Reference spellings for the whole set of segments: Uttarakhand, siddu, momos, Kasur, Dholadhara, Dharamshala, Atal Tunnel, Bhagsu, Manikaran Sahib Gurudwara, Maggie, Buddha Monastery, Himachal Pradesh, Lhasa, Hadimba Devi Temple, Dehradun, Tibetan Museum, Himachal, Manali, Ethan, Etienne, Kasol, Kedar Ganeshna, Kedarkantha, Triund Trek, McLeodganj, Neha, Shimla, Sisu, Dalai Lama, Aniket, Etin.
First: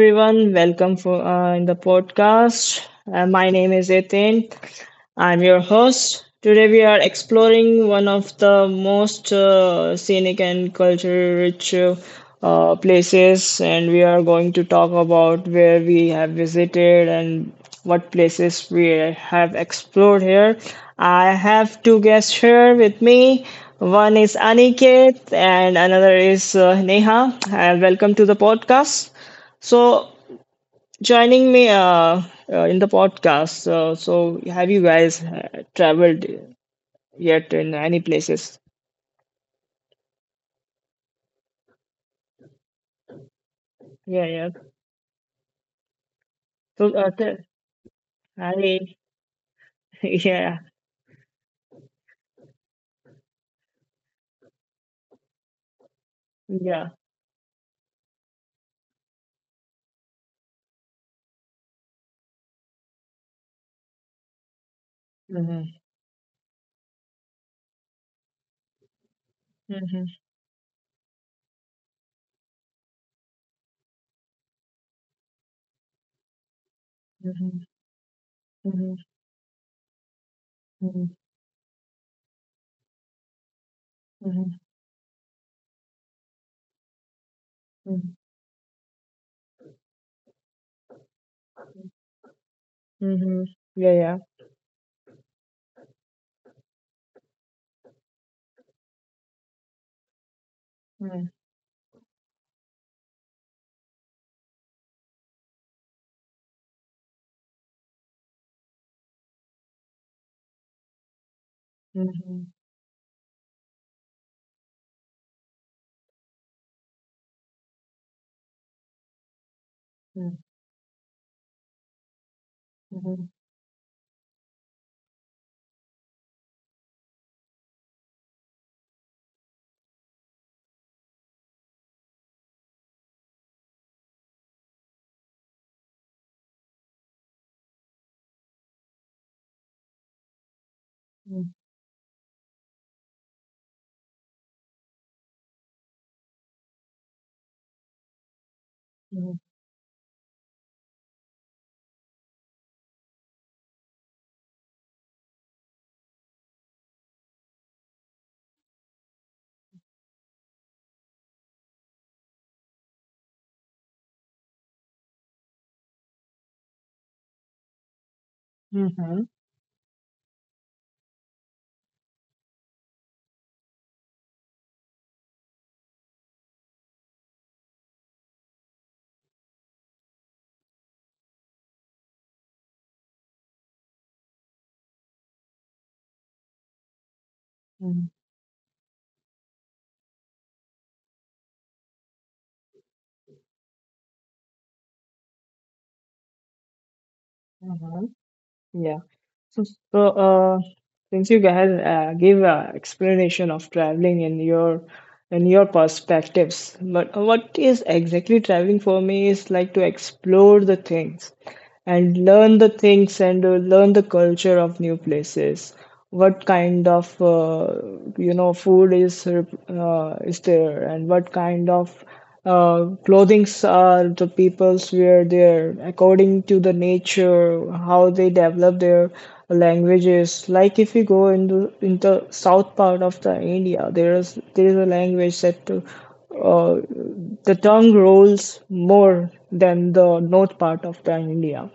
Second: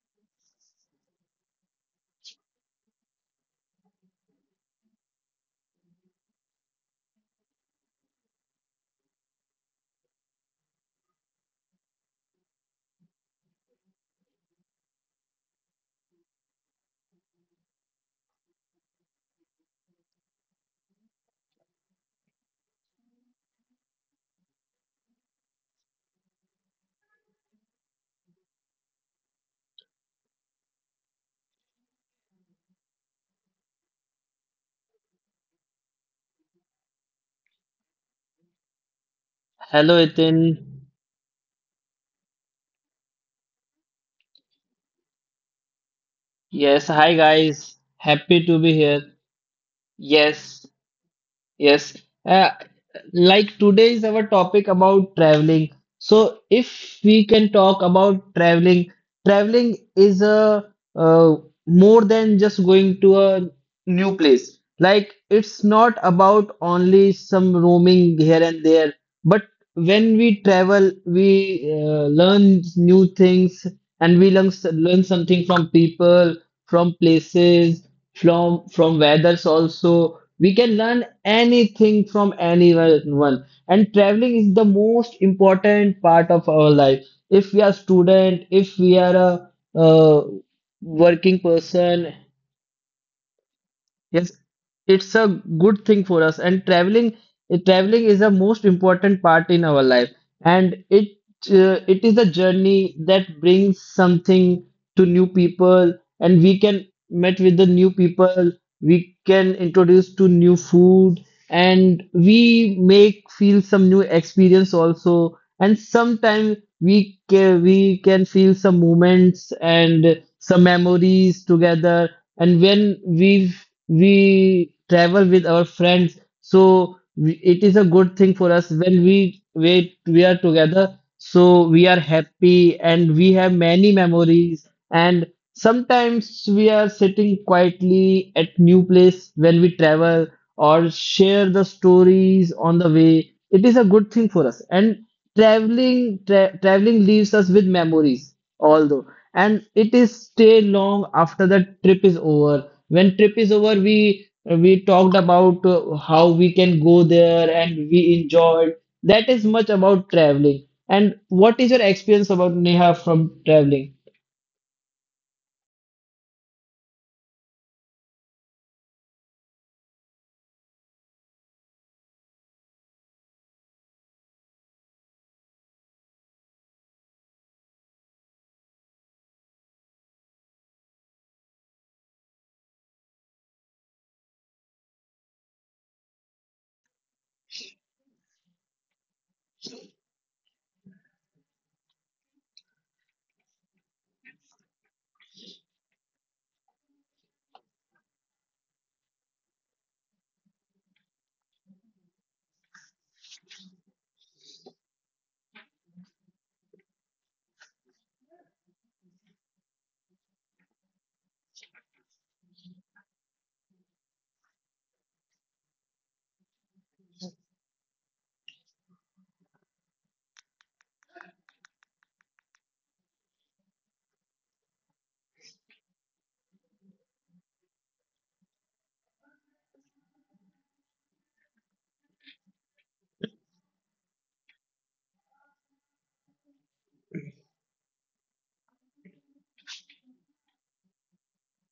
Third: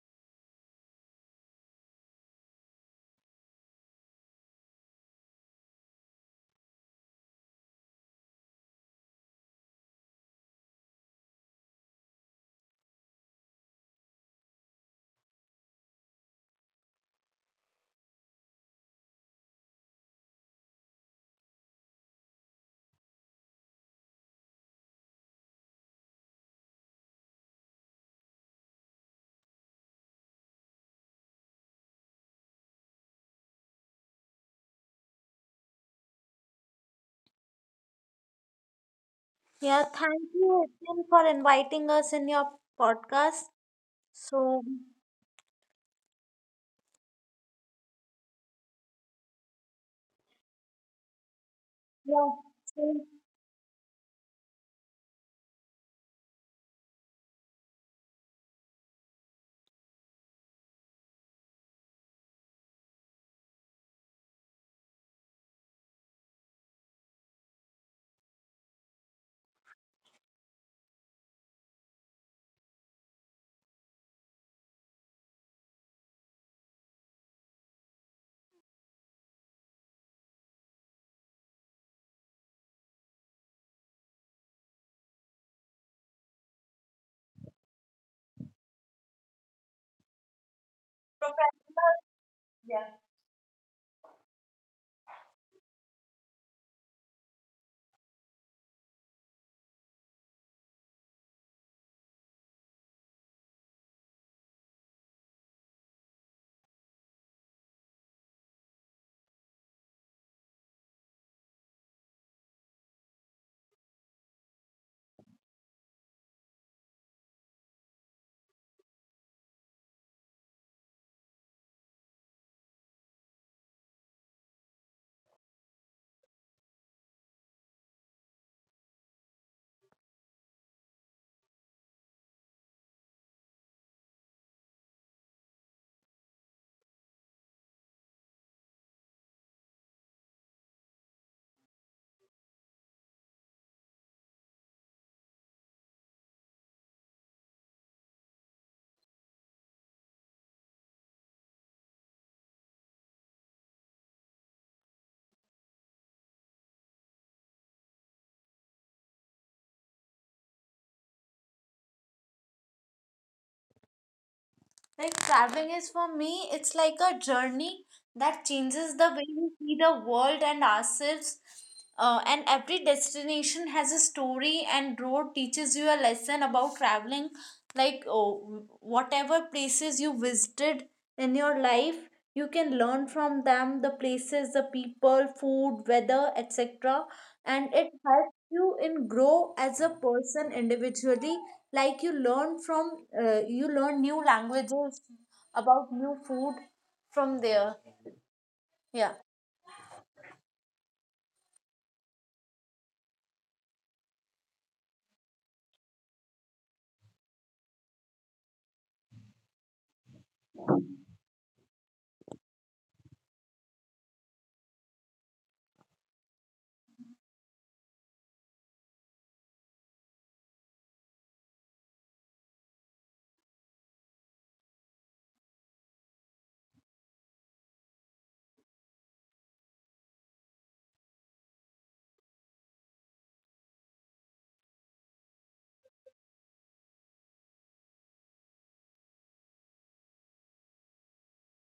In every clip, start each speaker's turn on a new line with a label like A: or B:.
A: everyone. Welcome for in the podcast. My name is Etin, I'm your host. Today we are exploring one of the most scenic and culture rich places, and we are going to talk about where we have visited and what places we have explored here. I have two guests here with me. One is Aniket, and another is Neha. And welcome to the podcast. So, joining me in the podcast. So, have you guys traveled yet in any places?
B: Yeah,
C: Hello,
B: thank
C: Ethan.
B: you, Etienne, for inviting us in your podcast.
A: Yeah, yeah.
B: So,
C: Yes,
A: So,
C: hi guys. Happy to be
A: I,
C: here.
A: yeah,
C: Yes, Yes,
B: yeah,
C: uh,
B: so,
C: like today is our topic about traveling. So,
A: yeah.
C: if we can talk about traveling, traveling is a uh, more than just going to a new place. Like it's
A: Mm-hmm.
C: not about only some roaming here and there, but
A: Mm-hmm.
C: when we travel, we learn new things, and we learn something from people, from
A: Mm-hmm.
C: places, from
A: Mm-hmm.
C: from weathers. Also we can learn anything from anyone, and traveling is
A: Mm-hmm.
C: the most important part of our life. If we are
A: Mm-hmm.
C: student, if we are a uh, working person,
B: yeah.
A: Mm-hmm. Yeah, yeah.
C: yes, it's a good thing for us. And traveling is the most important part in our life, and
A: Mm-hmm.
C: it is a journey that brings something to new people, and we can met with the new people, we can introduce to new food, and
A: Mm-hmm.
C: we make feel some new experience also. And sometimes we can feel some moments and some memories together. And when
A: Mm-hmm.
C: we travel with our friends, so it is a good thing for us when we are together. So we are happy and we have many memories. And sometimes we are sitting quietly at new place when we travel or share the stories on the way. It is a good thing for us. And traveling leaves us with memories, although,
A: Mm-hmm.
C: and it is stay long after the trip is over. When trip is over, we talked about how we can go there and we enjoyed. That is much about traveling. And what is your experience about Neha from traveling?
B: Like traveling is for me, it's like a journey that changes the
A: Mm-hmm.
B: way we see the world and ourselves. And every destination has a story, and road teaches you a lesson about traveling. Like oh, whatever places you visited in your life, you can learn from them the places, the people, food, weather, etc. And it helps you in grow as a person individually like you learn from you learn new languages about new food from there,
A: Mm-hmm.
B: yeah.
A: So, so uh, since you guys give an explanation of traveling in your perspectives, but what is exactly traveling for me is like to explore the things and learn the things and learn the culture of new places, what kind of food is there, and what kind of clothings are the peoples wear there according to the nature, how they develop their languages. Like if you go into in the south part of the India, there is a language that uh, the tongue rolls more than the north part of the India,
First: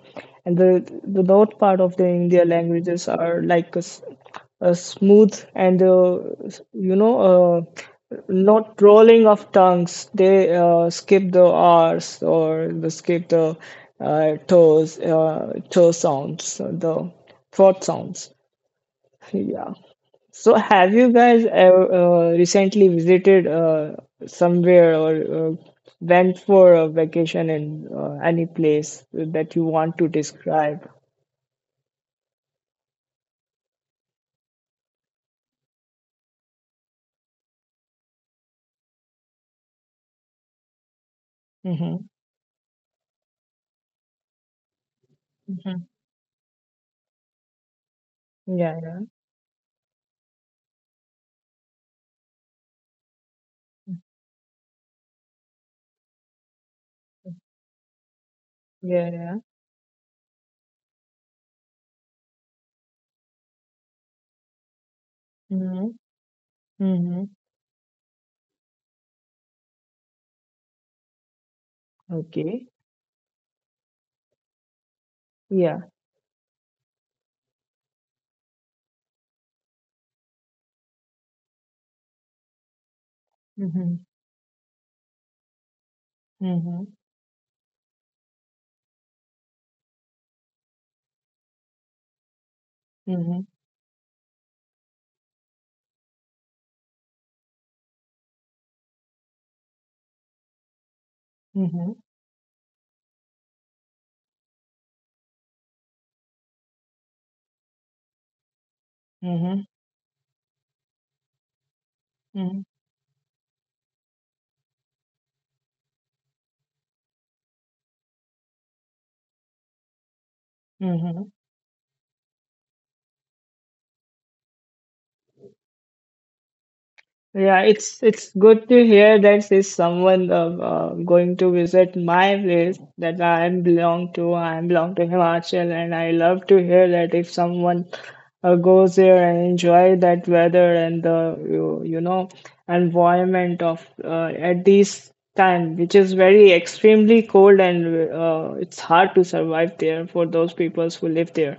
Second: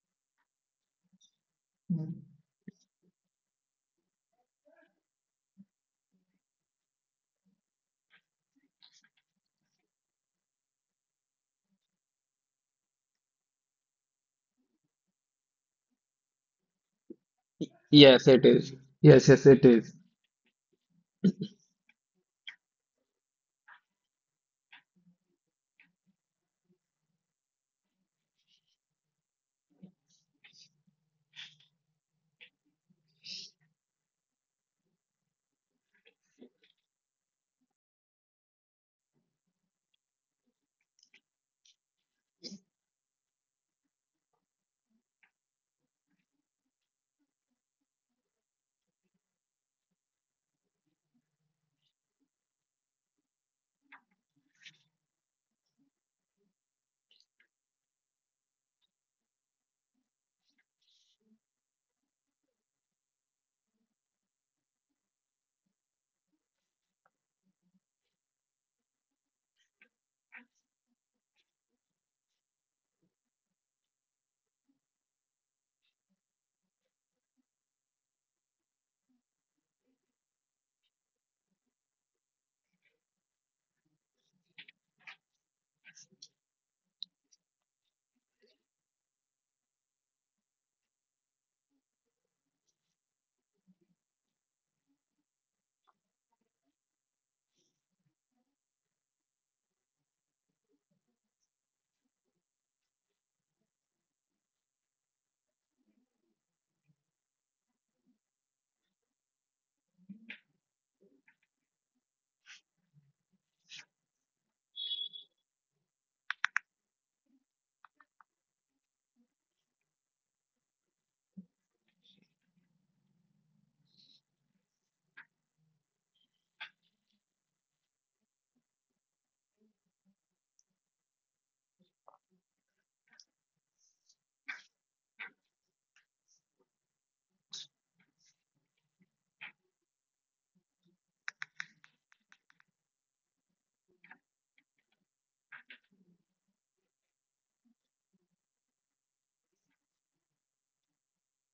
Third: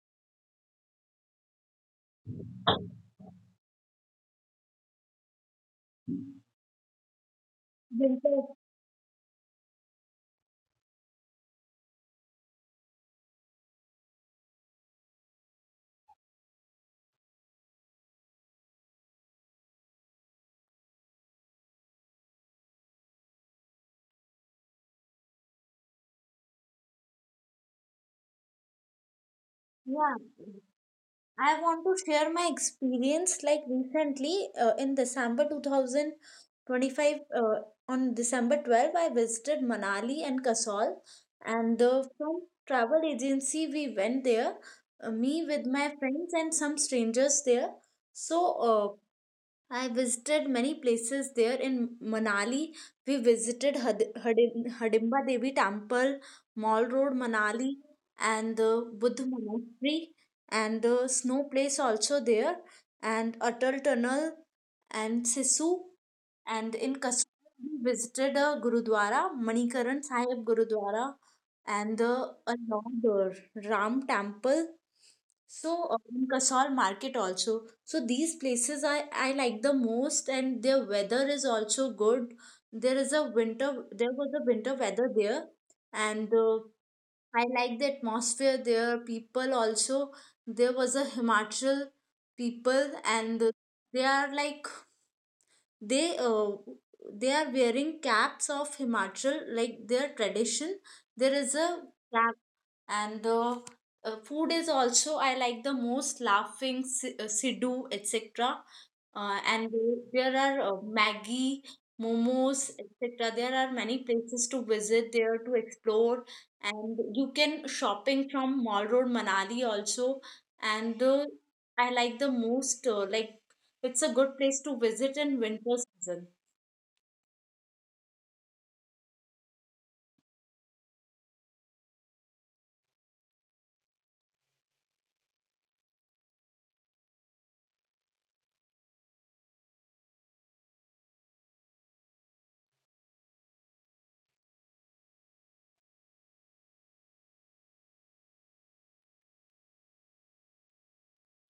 A: and the north part of the India languages are like a smooth and s- you know uh,
B: Because—
A: not rolling of tongues. They skip the r's, or they skip the toe sounds, the throat
C: Yes,
A: sounds.
C: it is. Yes, yes, it
A: Yeah.
C: is.
A: So, have you guys ever recently visited somewhere, or went for a vacation in any place that you want to
B: yeah,
A: describe?
B: I want to share my experience like recently in december 2025, uh, on december 12 I visited Manali and Kasol, and
A: Mm-hmm.
B: the from travel agency we went there, me with
A: Mm-hmm.
B: my friends and some strangers there. So,
A: Yeah,
B: uh,
A: yeah,
B: I visited many places there in Manali. We visited Hadimba Devi Temple, Mall Road, Manali, and the
A: yeah, yeah.
B: Buddha Monastery, and the snow place also there, and Atal Tunnel, and
A: Mm-hmm.
B: Sisu. And
A: Mm-hmm.
B: in Kasur, we visited a Gurudwara, Manikaran Sahib Gurudwara, and the
A: Okay.
B: another Ram Temple. So,
A: Yeah.
B: in Kasol market also. So these places I like the most and their weather is also good. There is a
A: Mm-hmm.
B: winter there was a winter weather there, and
A: Mm-hmm.
B: I like the atmosphere there. People also, there was a Himachal people,
A: Mm-hmm.
B: and they are like they uh, they are wearing caps of Himachal like their tradition. There is a
A: Mm-hmm.
B: cap, and food is also I like the most laughing siddu, etc,
A: Mm-hmm.
B: and there are Maggie, momos, etc. There are many places to visit there to explore, and you can shopping from Mall Road Manali also. And
A: Mm-hmm.
B: I like the most, like it's a good place to visit in winter season.
A: Yeah, it's good to hear that there's someone going to visit my place that I belong to. I belong to Himachal, and I love to hear that if someone goes there and enjoy that weather and the environment of at this time, which is very extremely cold and it's hard to survive there for those peoples who live there.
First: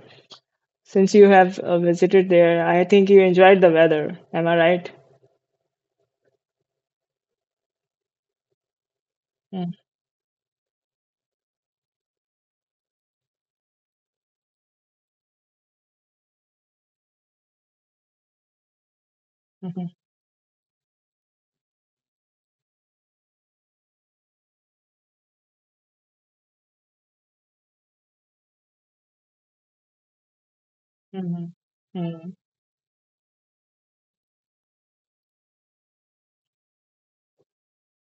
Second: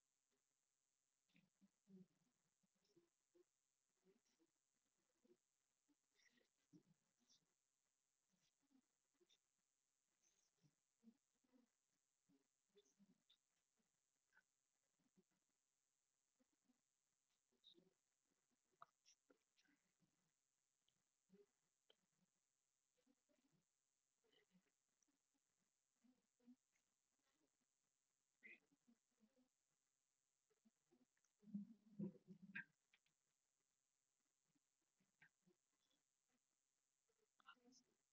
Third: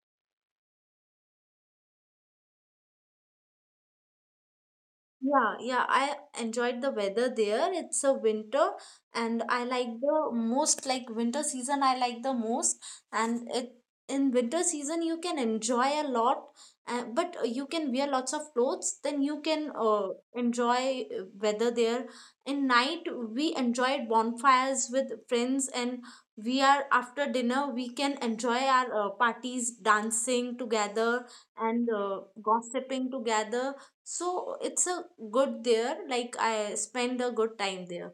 A: Since you have visited there, I think you enjoyed the weather. Am I right?
B: Yeah, yeah, I enjoyed the weather there. It's a winter and I like the most like winter season I like the most. And it in winter season you can enjoy a lot, but you can wear lots of clothes, then you can
A: Mm.
B: enjoy weather there. In night we enjoyed bonfires with friends, and we are after dinner we can enjoy our parties, dancing together
A: Mhm.
B: and
A: Mm.
B: gossiping together. So it's a good there. Like I spend a good time there.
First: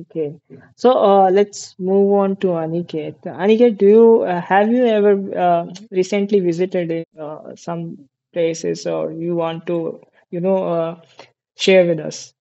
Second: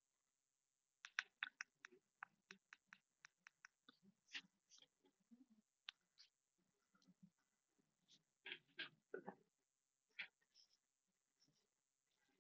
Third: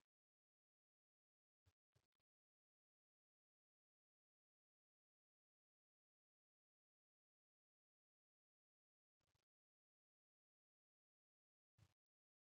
A: Okay. So, let's move on to Aniket. Aniket, do you have you ever recently visited some places, or you want to, you know, uh, share with us?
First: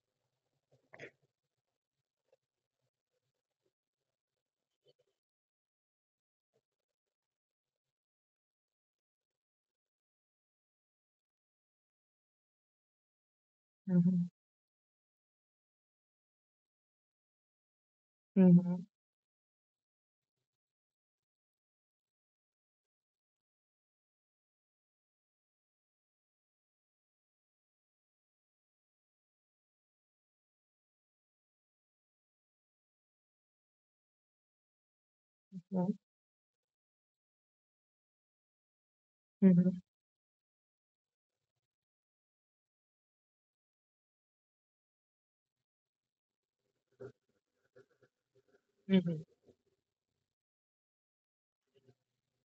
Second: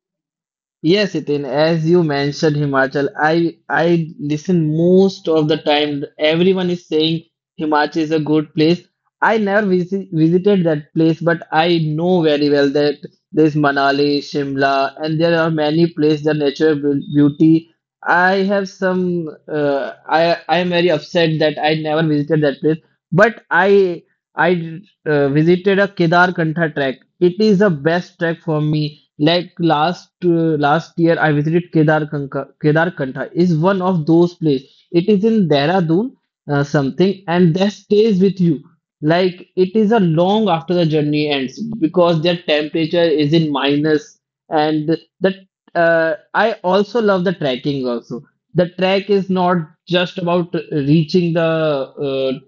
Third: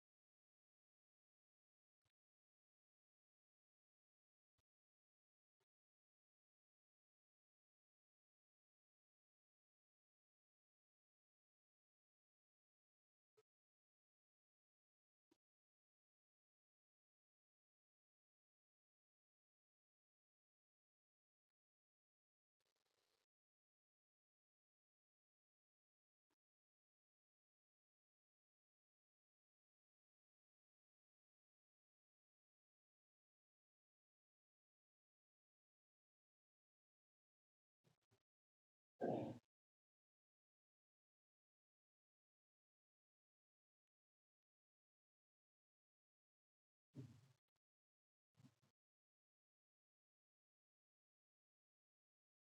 C: Yes, Itin, as you mentioned Himachal, I listen most of the time. Everyone is saying Himachal is a good place. I never visited that place, but I know very well that there's Manali,
A: Mhm.
C: Shimla, and there are many places, the natural beauty. I have
A: Mhm.
C: some, I am very upset that I never visited that place, but I visited a Kedarkantha trek. It is the best trek for me. Like last year, I visited Kedarkantha. Kedarkantha is one of those places. It is in
A: Mhm.
C: Dehradun, something, and that stays with you. Like it
A: Mhm.
C: is a long after the journey ends because their temperature is in minus, and that I also love the trekking also. The trek
A: Mhm.
C: is not just about reaching the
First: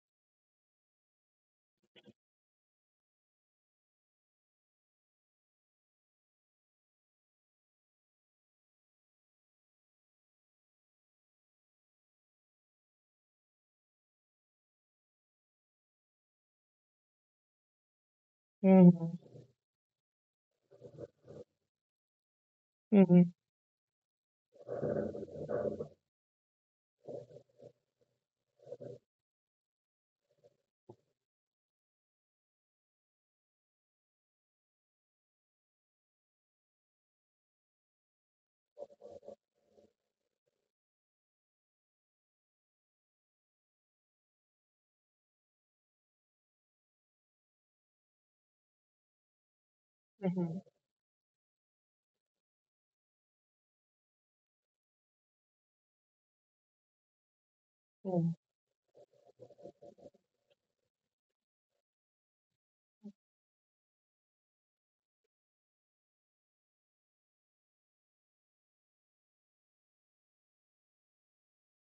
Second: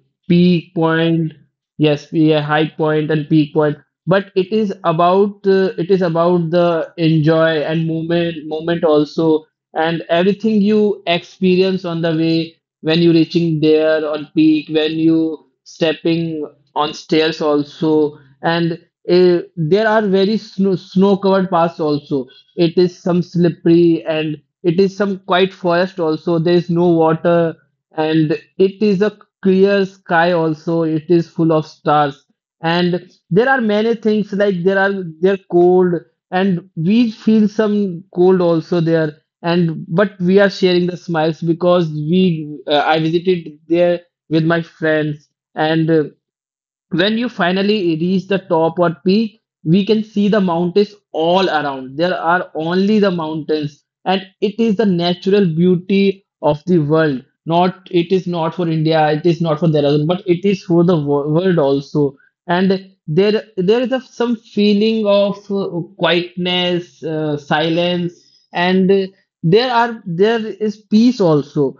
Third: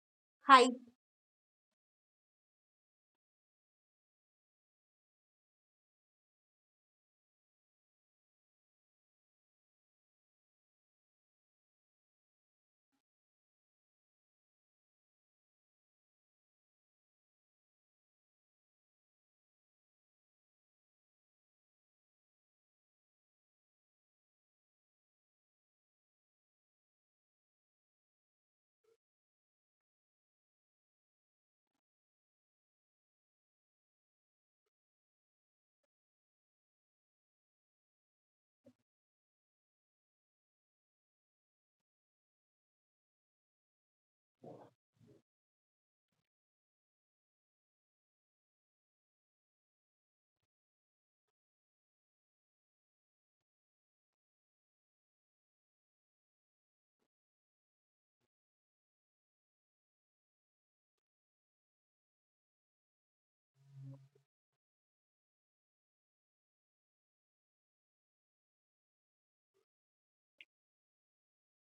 B: Hi.
C: peak point. Yes, be a high point and peak point, but it is about the enjoy and moment also, and everything you experience on the way when you reaching there on peak, when you stepping on stairs also. And
A: Mhm.
C: there are very snow covered paths also. It is some
A: Mhm.
C: slippery, and it is some quiet forest also. There is no water, and it is a clear sky also. It is full of stars, and there are many things. Like there are, they're cold, and we feel some cold also there. And but we are sharing the smiles because we I visited there with my friends. And when you finally reach the top or peak, we can see the
A: Mhm.
C: mountains all around. There are only the mountains, and it is the natural beauty of the world. Not it is not for India, it is not for Dehradun, but it is for the world also. And there is a, some feeling of quietness, silence, and there are, there is peace also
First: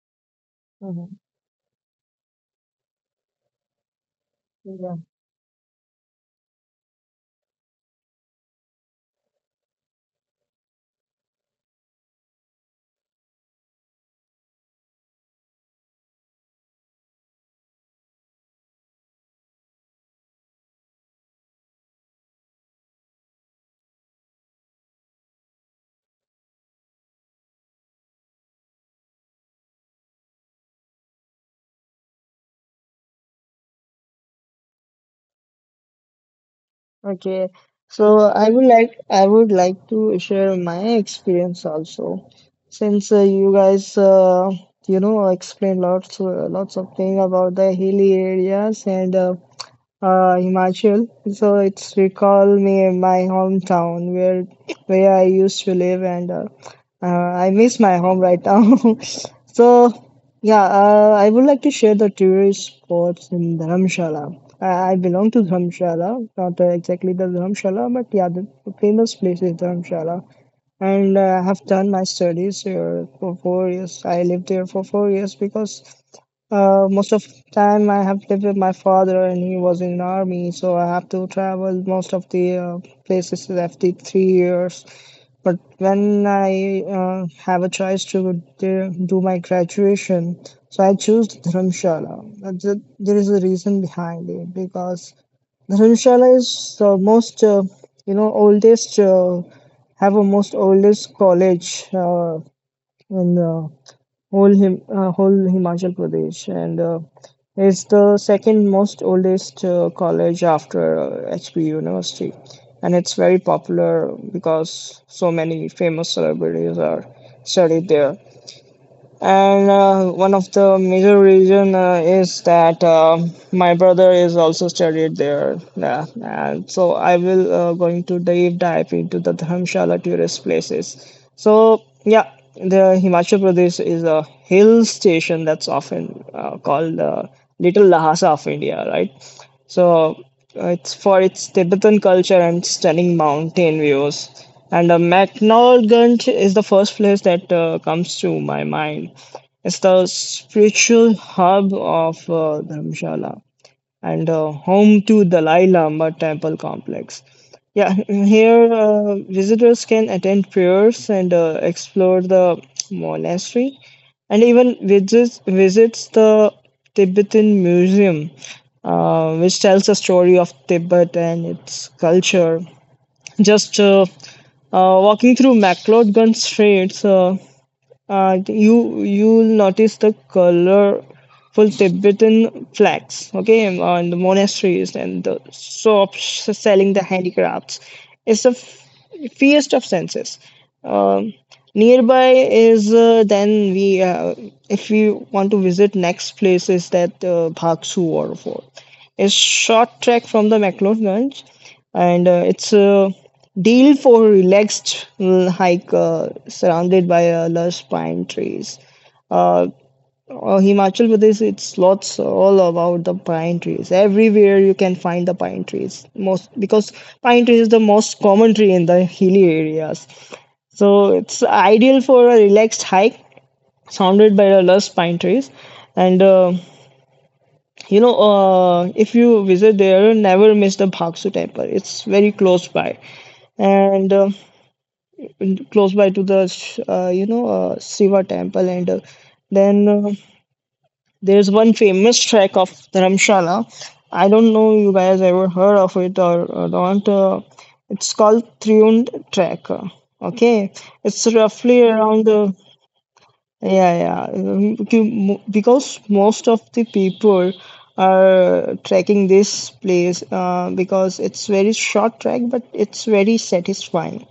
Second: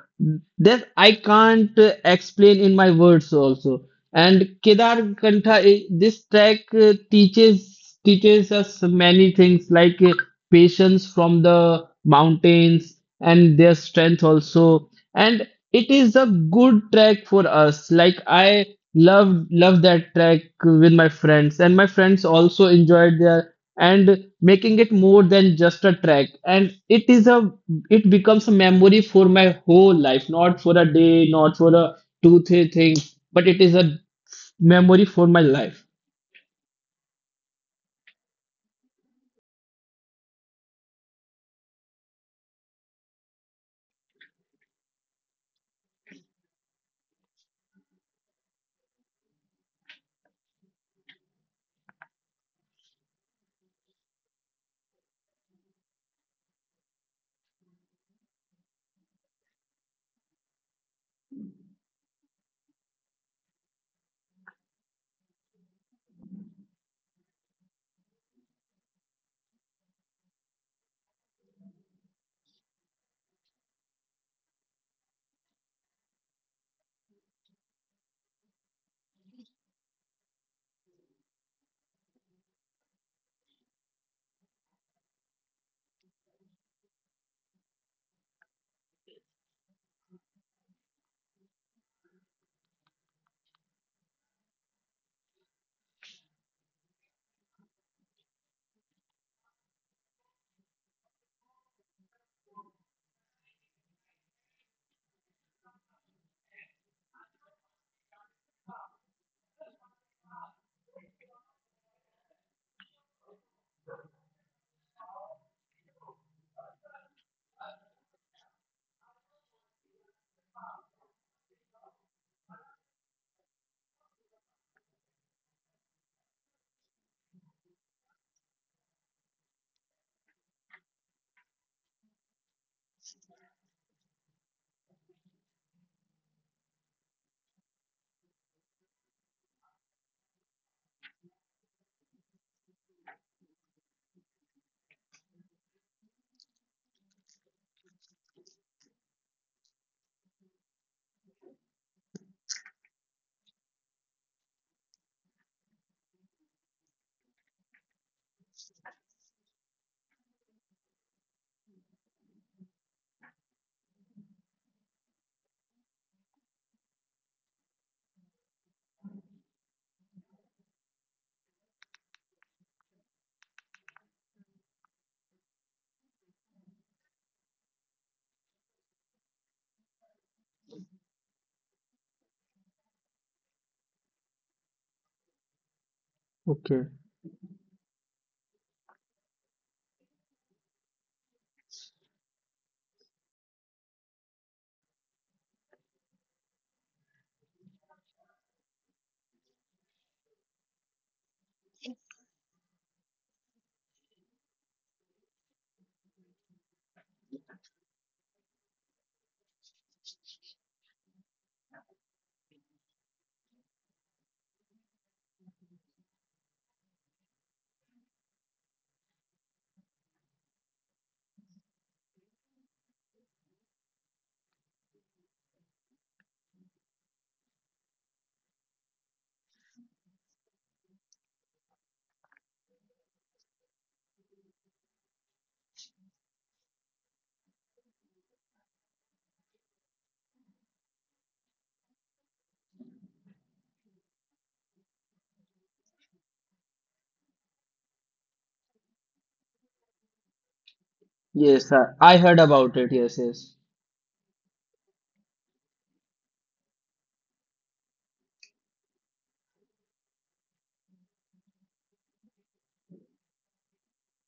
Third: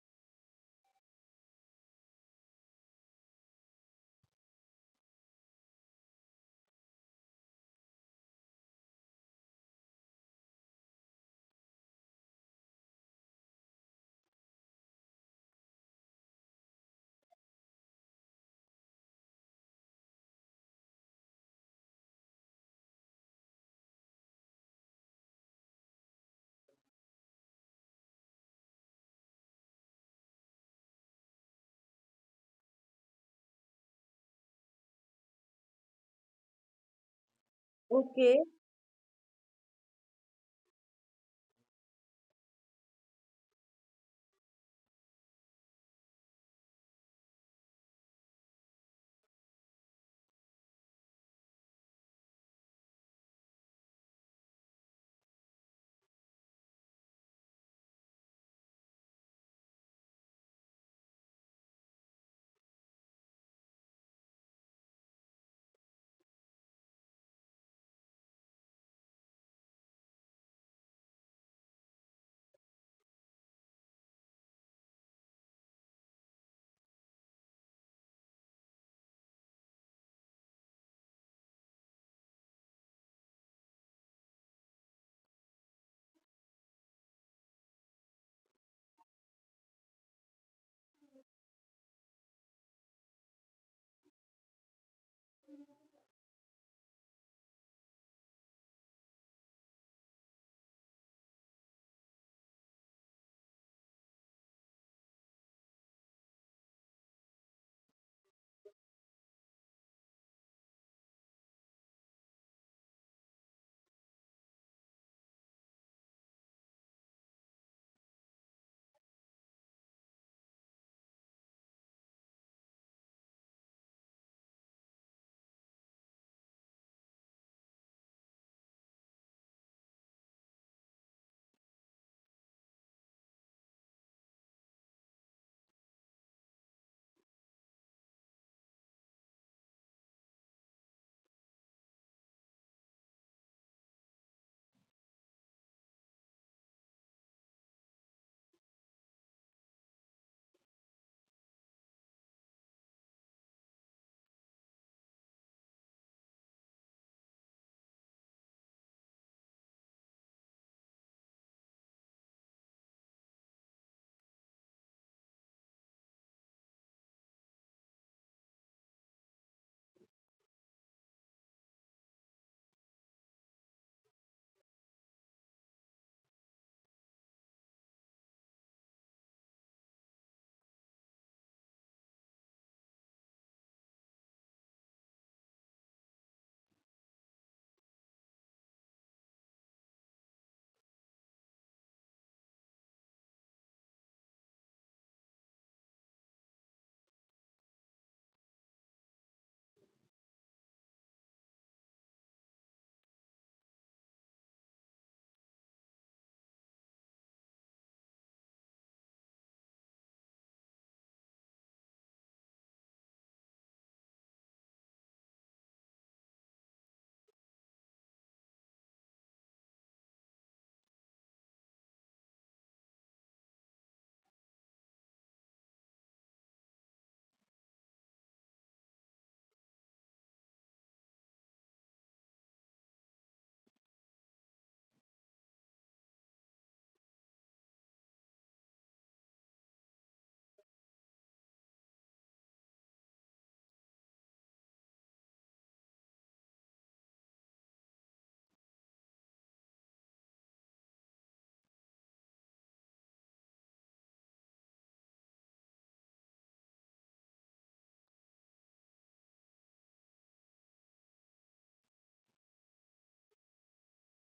C: that I
A: Mhm.
C: can't explain in my words also. And Kedar
A: Mhm.
C: Kantha, eh, this track teaches us many things, like patience from the mountains and their strength also. And it is a good track for us. Like I love that track with my friends, and my friends also enjoyed their and making it more than just a track. And it is a, it becomes a memory for my whole life, not for a day, not for a two three thing, but it is a memory for my life.
A: Okay, so
B: Okay.
A: I would like to share my experience also, since you guys explained lots of thing about the hilly areas and Himachal. So it's recall me my hometown, where I used to live, and I miss my home right now. So yeah, I would like to share the tourist spots in Dharamshala. I belong to Dharamshala, not exactly the Dharamshala, but yeah, the famous place is Dharamshala. And I have done my studies here for 4 years. I lived there for 4 years because most of time I have lived with my father, and he was in army, so I have to travel most of the places after 3 years. But when I have a choice to do my graduation, so I choose Dharamshala. There is a reason behind it, because Dharamshala is the most, oldest, have a most oldest college in whole him whole Himachal Pradesh, and it's the second most oldest college after HP University, and it's very popular because so many famous celebrities are studied there, and one of the major reason is that my brother is also studied there. Yeah. And so I will going to deep dive into the Dharamshala tourist places. So yeah, the Himachal Pradesh is a hill station that's often called little Lhasa of India, right? So, it's for its Tibetan culture and stunning mountain views, and McNaughton is the first place that comes to my mind. It's the spiritual hub of Dharamshala, and home to Dalai Lama temple complex. Yeah, here visitors can attend prayers and explore the monastery, and even visits the Tibetan Museum, which tells the story of Tibet and its culture. Just walking through McLeodgun streets, and you'll notice the colorful Tibetan flags, okay, on the monasteries and the shops
C: Okay.
A: selling the handicrafts. It's a feast of senses. Um, Nearby is, then we, if we want to visit next place is that Bhagsu waterfall. It's short trek from the McLeodganj, and it's a deal for relaxed hike, surrounded by lush pine trees. Uh, Himachal Pradesh, it's lots all about the pine trees. Everywhere you can find the pine trees. Most because pine trees is the most common tree in the hilly areas. So it's ideal for a relaxed hike surrounded by the lush pine trees, and if you visit there, never miss the Bhaksu temple. It's very close by, and close by to the Shiva temple. And then, there's one famous trek of Dharamshala. I don't know you guys ever heard of it, or not. It's called Triund Trek. Okay, it's
C: Yes,
A: roughly
C: I
A: around
C: heard about it. Yes, yes.
A: yeah, yeah. Because most of the people are trekking this place, because it's very short trek, but it's very satisfying.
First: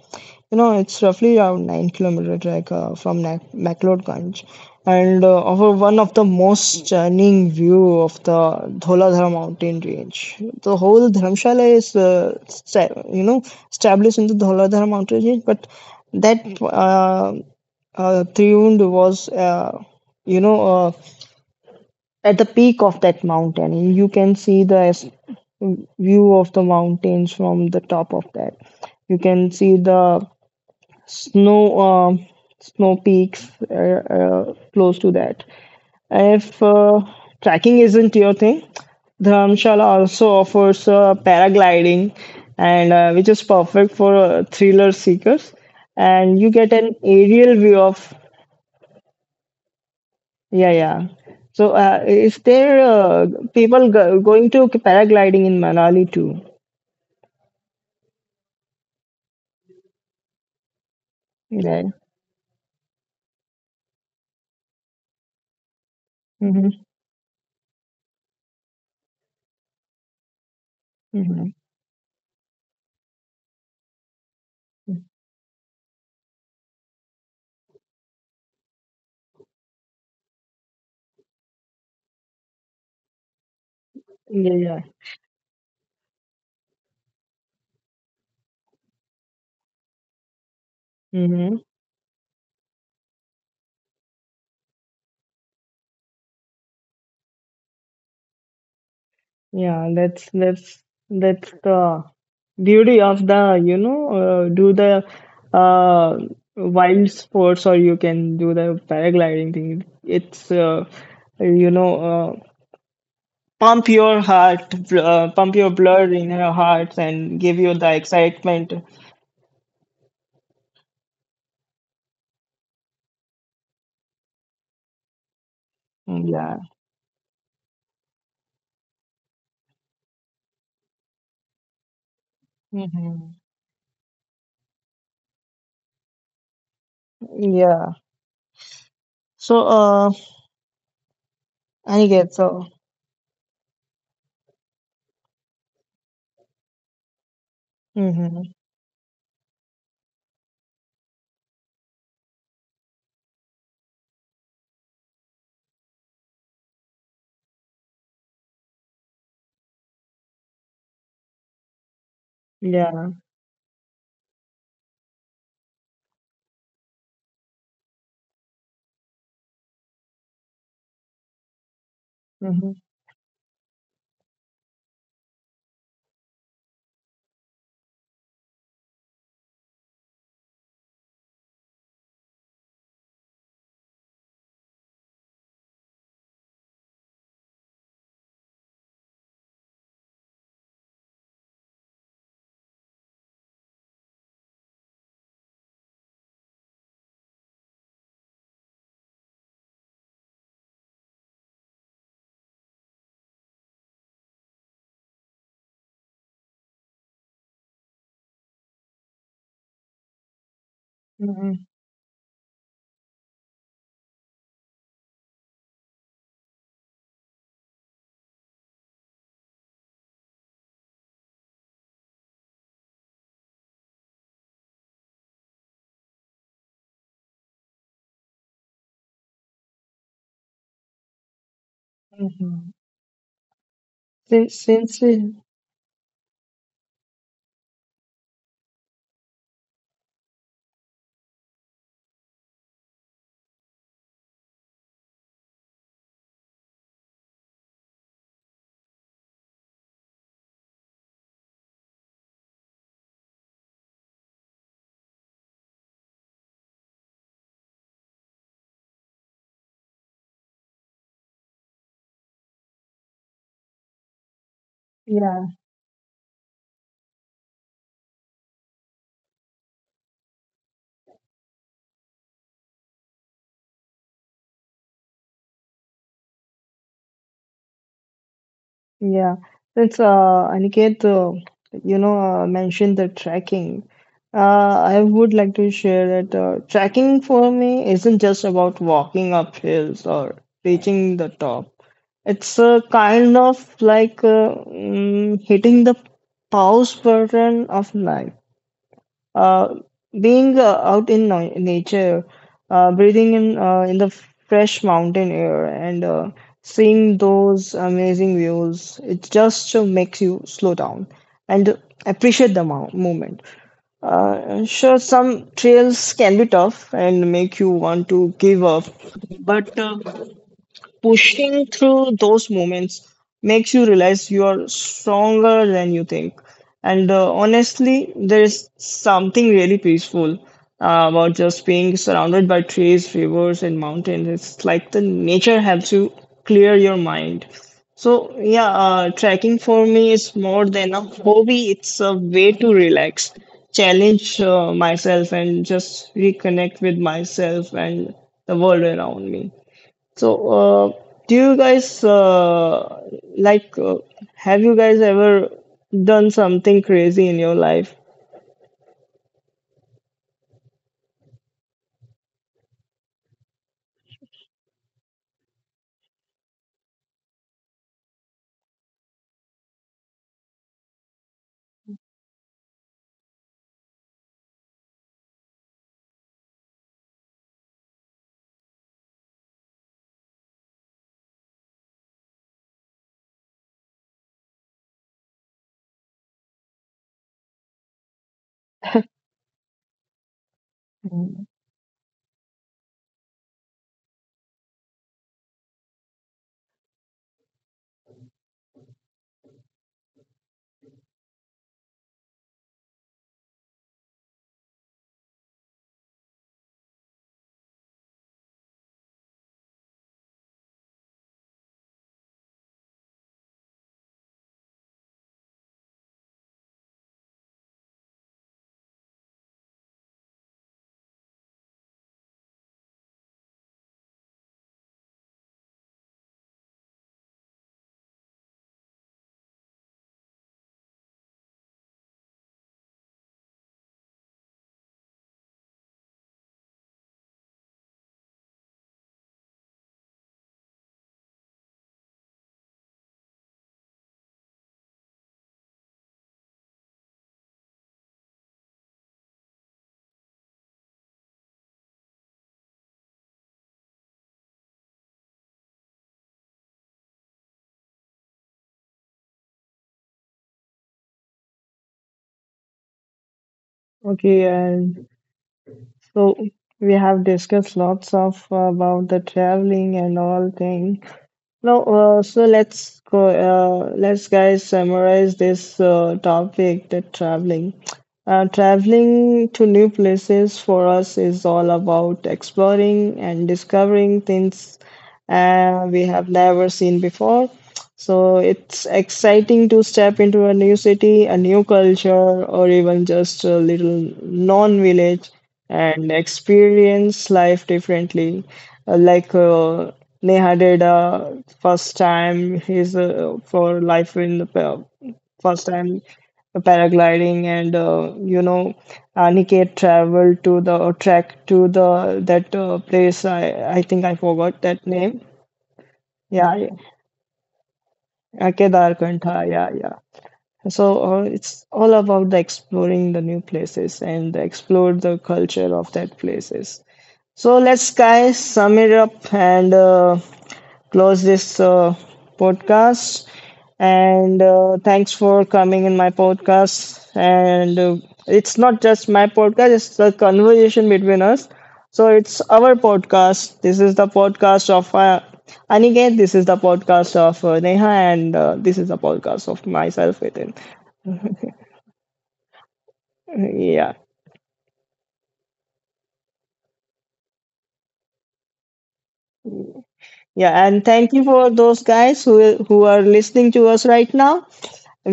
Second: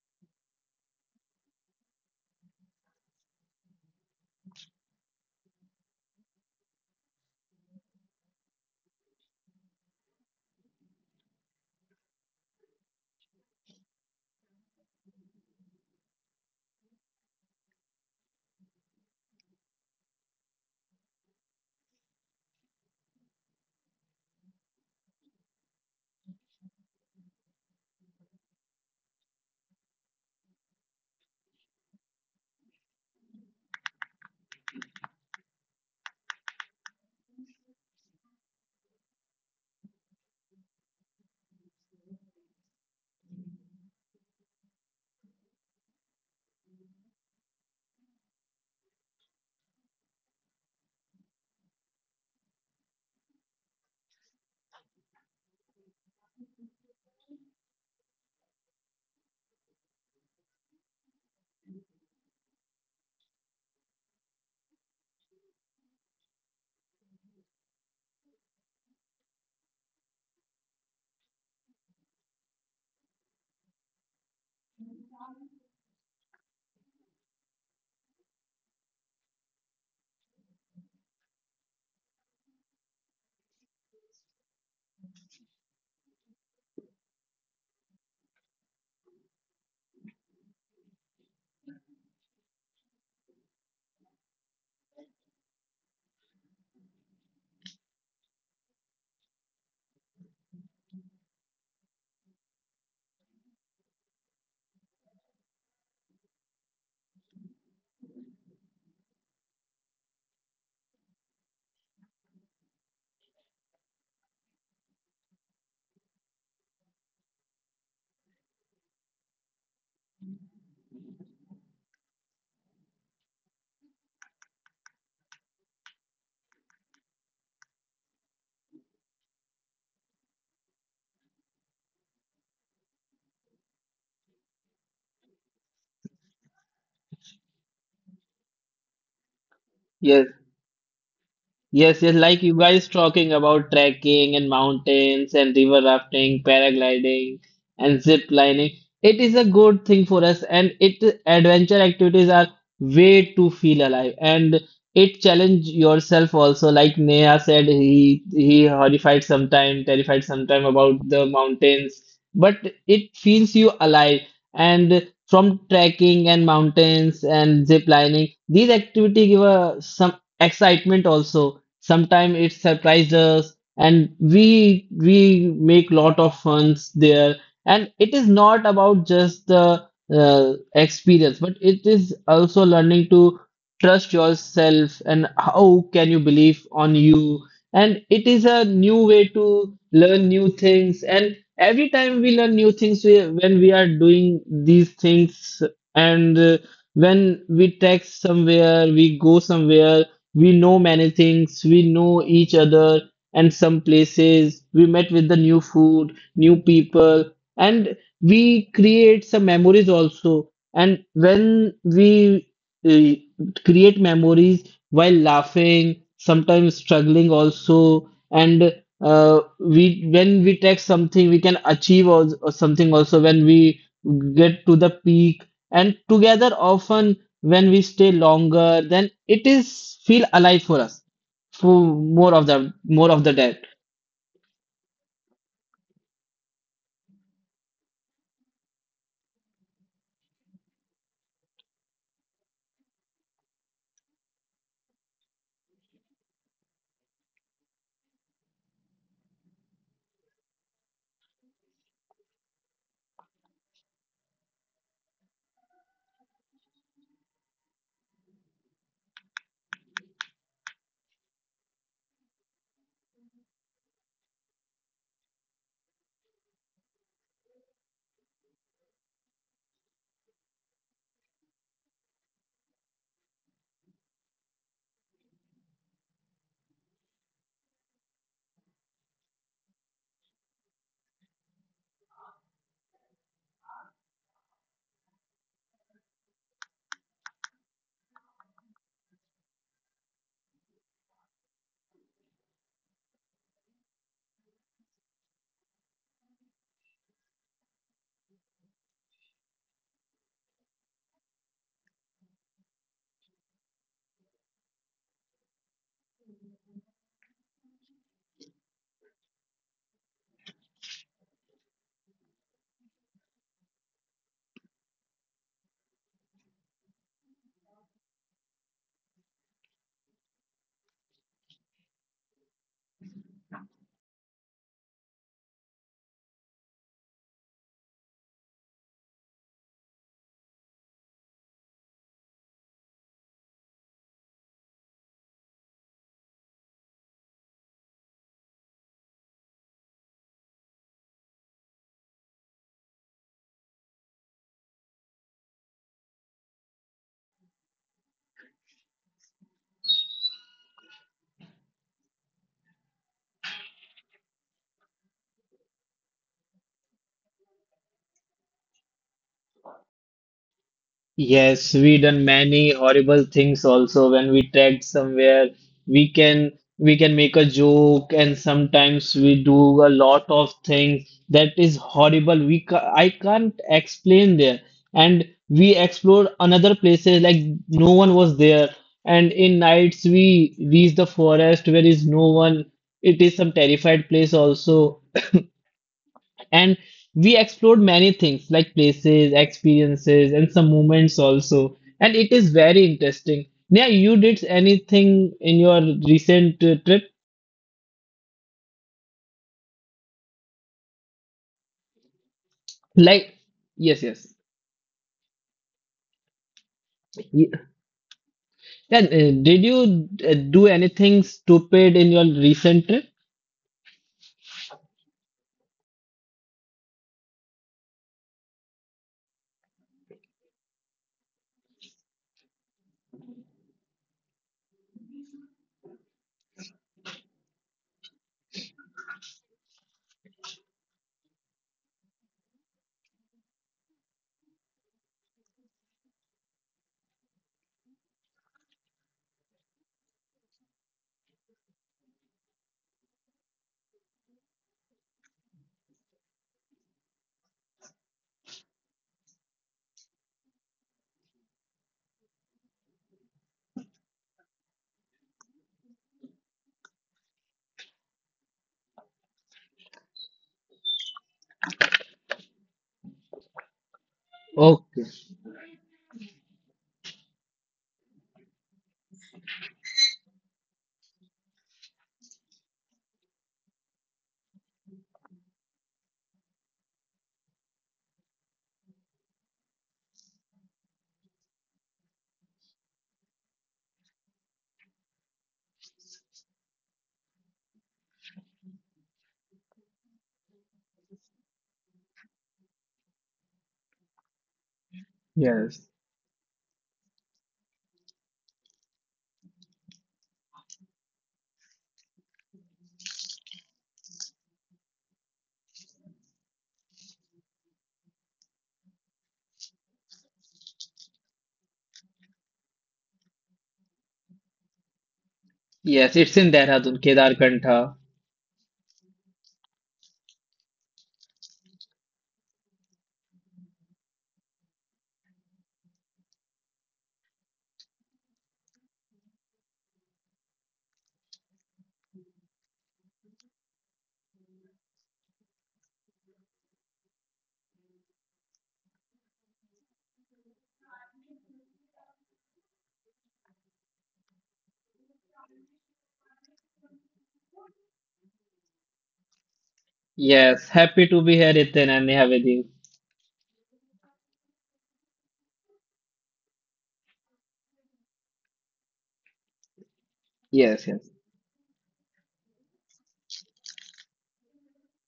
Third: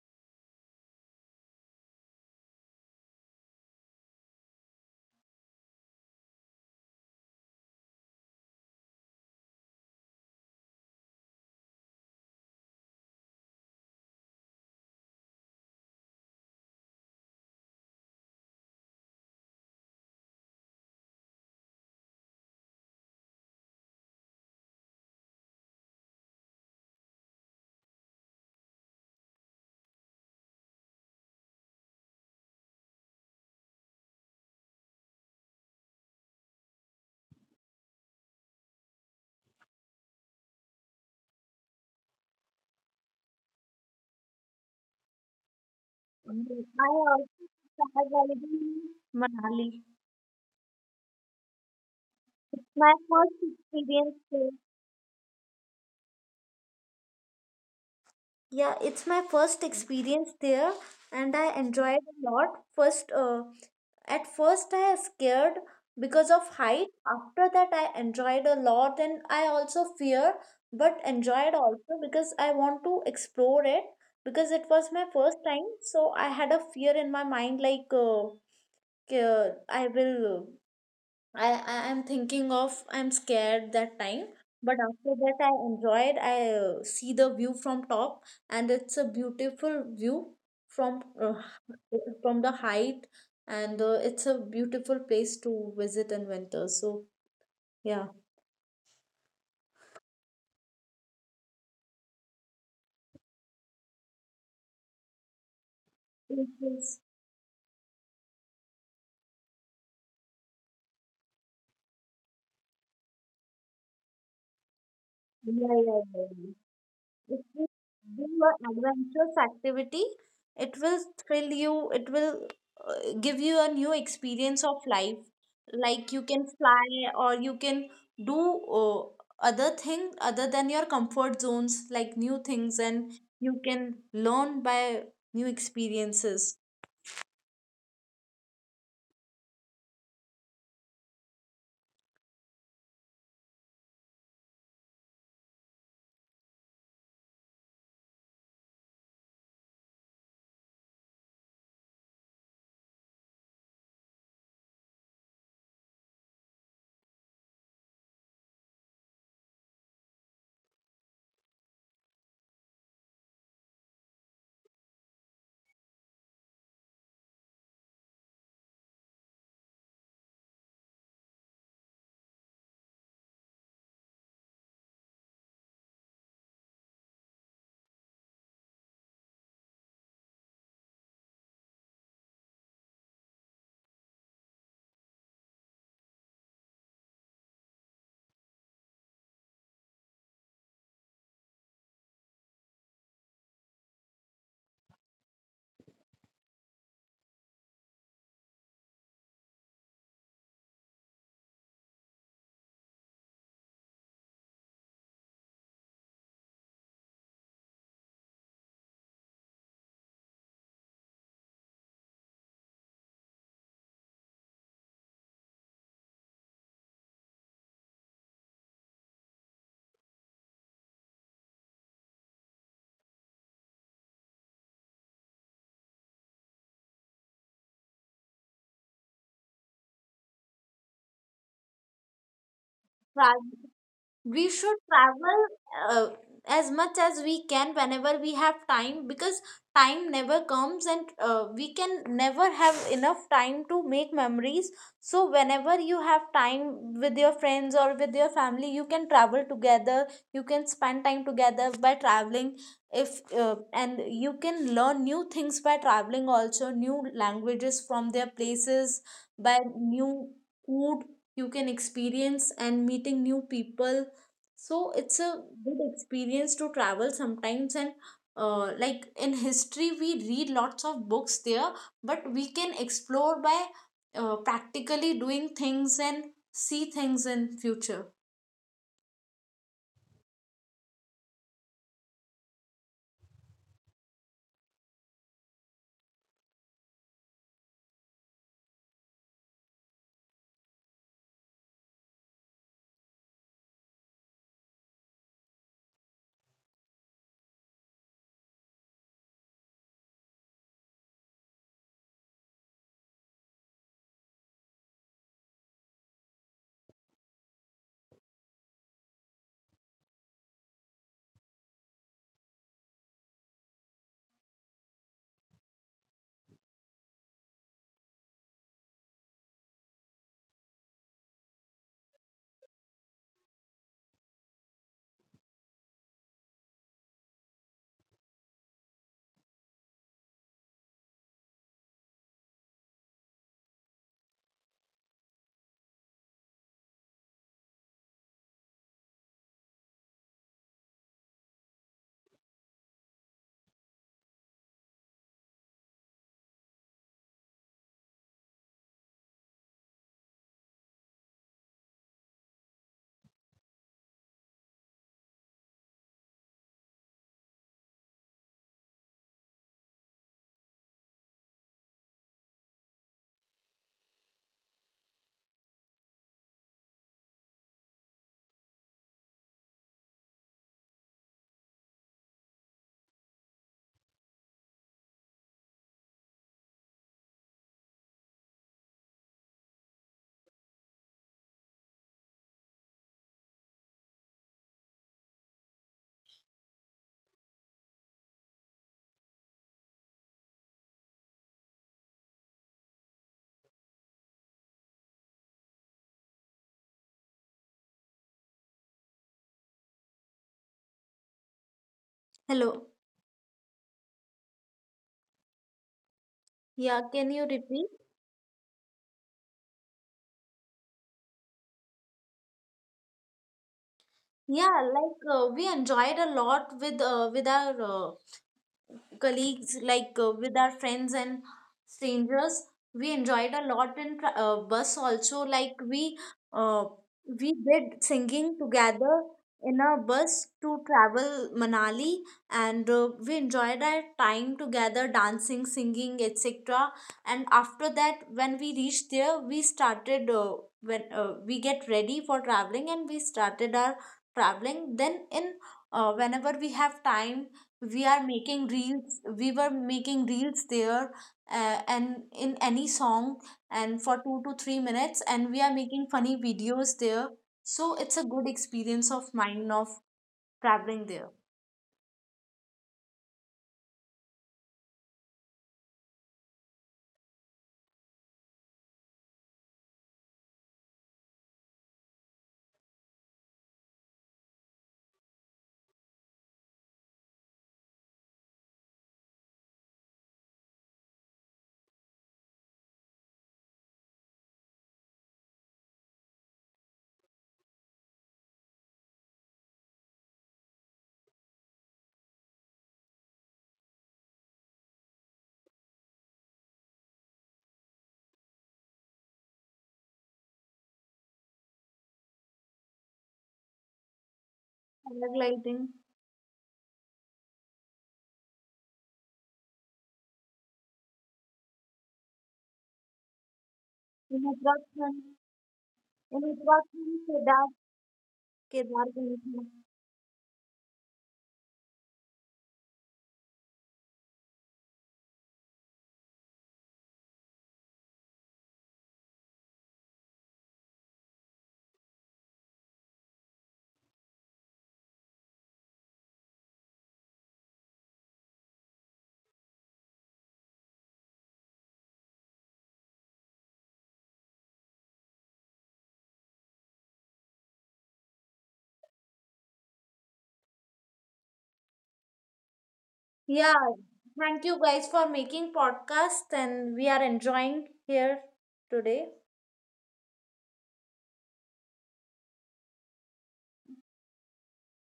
A: You know, it's roughly around 9 kilometer trek from Mac McLeodganj, and offer one of the most stunning view of the Dholadhara mountain range. The whole Dharamshala is, established in the Dholadhara mountain range, but that Triund was, you know, uh, at the peak of that mountain. You can see the view of the mountains from the top of that. You can see the snow, um snow peaks, close to that. If trekking isn't your thing, Dharamshala also offers paragliding, and which is perfect for thriller seekers. And
B: Mm,
A: you get
B: I
A: an aerial view
B: also
A: of.
B: traveled in Manali.
A: Yeah, yeah. So, is
B: It's
A: there
B: my first
A: people
B: experience
A: go going
B: there.
A: to paragliding in Manali too?
B: Yeah, it's my first experience there and I
A: Yeah.
B: enjoyed a lot. At first I was scared because of
A: Mm-hmm.
B: height. After that, I enjoyed a lot and I also fear, but
A: Mm-hmm.
B: enjoyed also because I want to explore it because it was my first time. So I had a fear in my mind like I will, I'm thinking of I'm scared that time,
A: Yeah,
B: but
A: yeah.
B: after that I enjoyed. I see the view from top, and it's a beautiful view from uh,
A: Mm-hmm.
B: from the height, and it's a beautiful place to visit in winter. So yeah.
A: Yeah, that's that's the beauty of the, do the uh,
B: Yes, yes.
A: wild sports, or you can do the paragliding thing. It's you know, uh, pump your heart, pump your
B: Yeah, yeah,
A: blood in your
B: yeah.
A: heart, and
B: If
A: give
B: you
A: you the
B: do
A: excitement.
B: an adventurous activity, it will thrill you, it will give you a new experience of life. Like you
A: Mm,
B: can
A: yeah.
B: fly or you can do other thing other than your comfort zones, like new things, and
A: Mm-hmm.
B: you can learn by new experiences.
A: Yeah. So,
C: Yes, Yes,
A: I
C: yes,
A: get
C: like you
A: so,
C: guys talking about trekking and mountains and river rafting, paragliding and zip
A: mm-hmm.
C: lining. It is a good thing for us, and it, adventure activities are way to feel alive, and it challenge yourself also. Like Neha said, he horrified sometime, terrified sometime about the mountains, but
A: Yeah.
C: it feels you alive. And from trekking and mountains and zip lining, these activity give a some excitement also. Sometimes it
A: Mm-hmm.
C: surprises us, and we make lot of funs there. And it is not about just the experience, but it is also learning to trust yourself and how can you believe on you. And it is a new way to learn new things. And every time we learn new things, when we are doing these things, and when we text somewhere, we go somewhere, we know many things, we know each other and some places. We met with the new food, new people, and we create some memories also. And
A: Mm-hmm.
C: when we uh, create memories while laughing, sometimes struggling also, and we, when we take something, we can achieve, or something also when we get to the peak. And together, often when we stay longer, then it is feel alive for us for
A: Mm-hmm.
C: more of the day.
B: We
A: Since,
B: should
A: since, we-
B: travel uh, as much as we can whenever we have time, because time never comes and we can never have enough time to make memories. So whenever you have time with your friends or with your family, you can travel together, you can spend time together by traveling. If uh, and you can learn new things by traveling also, new languages from their places, by new food you can experience and meeting new people. So it's a
A: yeah,
B: good experience to travel sometimes, and like in history we read lots of books there, but we can explore by practically doing things and see things in future.
A: yeah. Since, Aniket, mentioned the tracking, uh, I would like to share that tracking for me isn't just about walking up hills or reaching the top. It's a kind of like hitting the pause button of life. Uh, being out in na nature, breathing in in the fresh mountain air, and seeing those amazing views, it just makes you slow down and appreciate the mo moment. Sure, some trails can be tough and make you want to give up, but pushing through those moments makes you realize you are stronger than you think. And honestly, there is something really peaceful about just being surrounded by trees, rivers, and mountains. It's like the nature helps you clear your mind. So yeah, trekking for me is more than a hobby, it's a way to relax, challenge myself, and just reconnect with myself and the world around me. So, do you guys like have you guys ever done something crazy in your life?
C: Yes, we done many horrible things also when we tagged somewhere. We can, we can make a joke, and sometimes we do a lot of things that is horrible. We ca I can't explain there. And we explored another places like no one was there. And in nights we reach the forest where is no one. It is some terrified place also. And we explored many things, like places, experiences, and some moments also. And it is very interesting. Yeah, you did anything in your recent trip?
B: Hello,
C: Like, yes, yes.
B: yeah, can you
C: Ye-
B: repeat?
C: Then, did you do anything stupid in your recent trip?
B: Yeah, like we enjoyed a lot with our colleagues, like with our friends and strangers. We enjoyed a lot in bus also. Like uh, we did singing together in a bus to travel Manali, and we enjoyed our time together, dancing, singing, etc. And after that, when we reached there, we started. When we get ready for traveling and we started our traveling, then in whenever we have time we were making reels there, and in any song and for 2 to 3 minutes, and we are making funny videos there. So it's a good experience of mine of traveling there.
A: Okay, and
C: Okay.
A: so we have discussed lots of about the traveling and all thing. No, so let's go. Let's guys summarize this topic. Traveling to new places for us is all about exploring and discovering things we have never seen before. So it's exciting to step into a new city, a new culture, or even just a little non-village
C: Yes.
A: and experience life differently. Like Neha did first time his for life in the first
B: Paragliding
A: time paragliding, and Aniket traveled to the track to the that place. I think I
B: in
A: forgot that
B: Uttarakhand.
A: name.
C: Yes,
B: In
C: it's
A: Yeah,
C: in
A: yeah.
C: Dehradun,
B: Uttarakhand, Kedar,
C: Kedarkantha.
B: Kedar
A: Kedarkantha.
B: Ganeshna.
A: Yeah, yeah. So it's all about the exploring the new places and explore the culture of that places. So let's guys sum it up, and close this podcast. And thanks for coming in my podcast. And it's not just my podcast, it's the conversation between us. So it's our podcast. This is the podcast of Aniket. This is the podcast of Neha. And this is the podcast of myself, Within.
C: Yes, happy to be here, Ethan and Neha with you.
B: Yeah,
A: Yeah.
B: thank you guys for making podcast and we are enjoying here today.
A: Yeah, and
C: Yes,
A: thank
C: yes.
A: you for those guys who are listening to us right now.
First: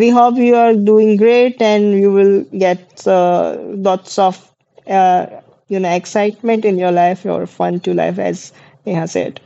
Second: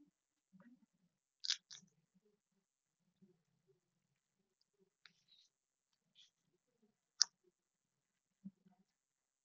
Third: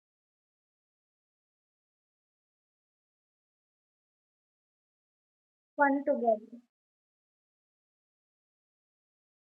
A: We hope you are doing great, and you will get lots of uh,
B: Fun together.
A: excitement in your life or fun to life, as Neha said.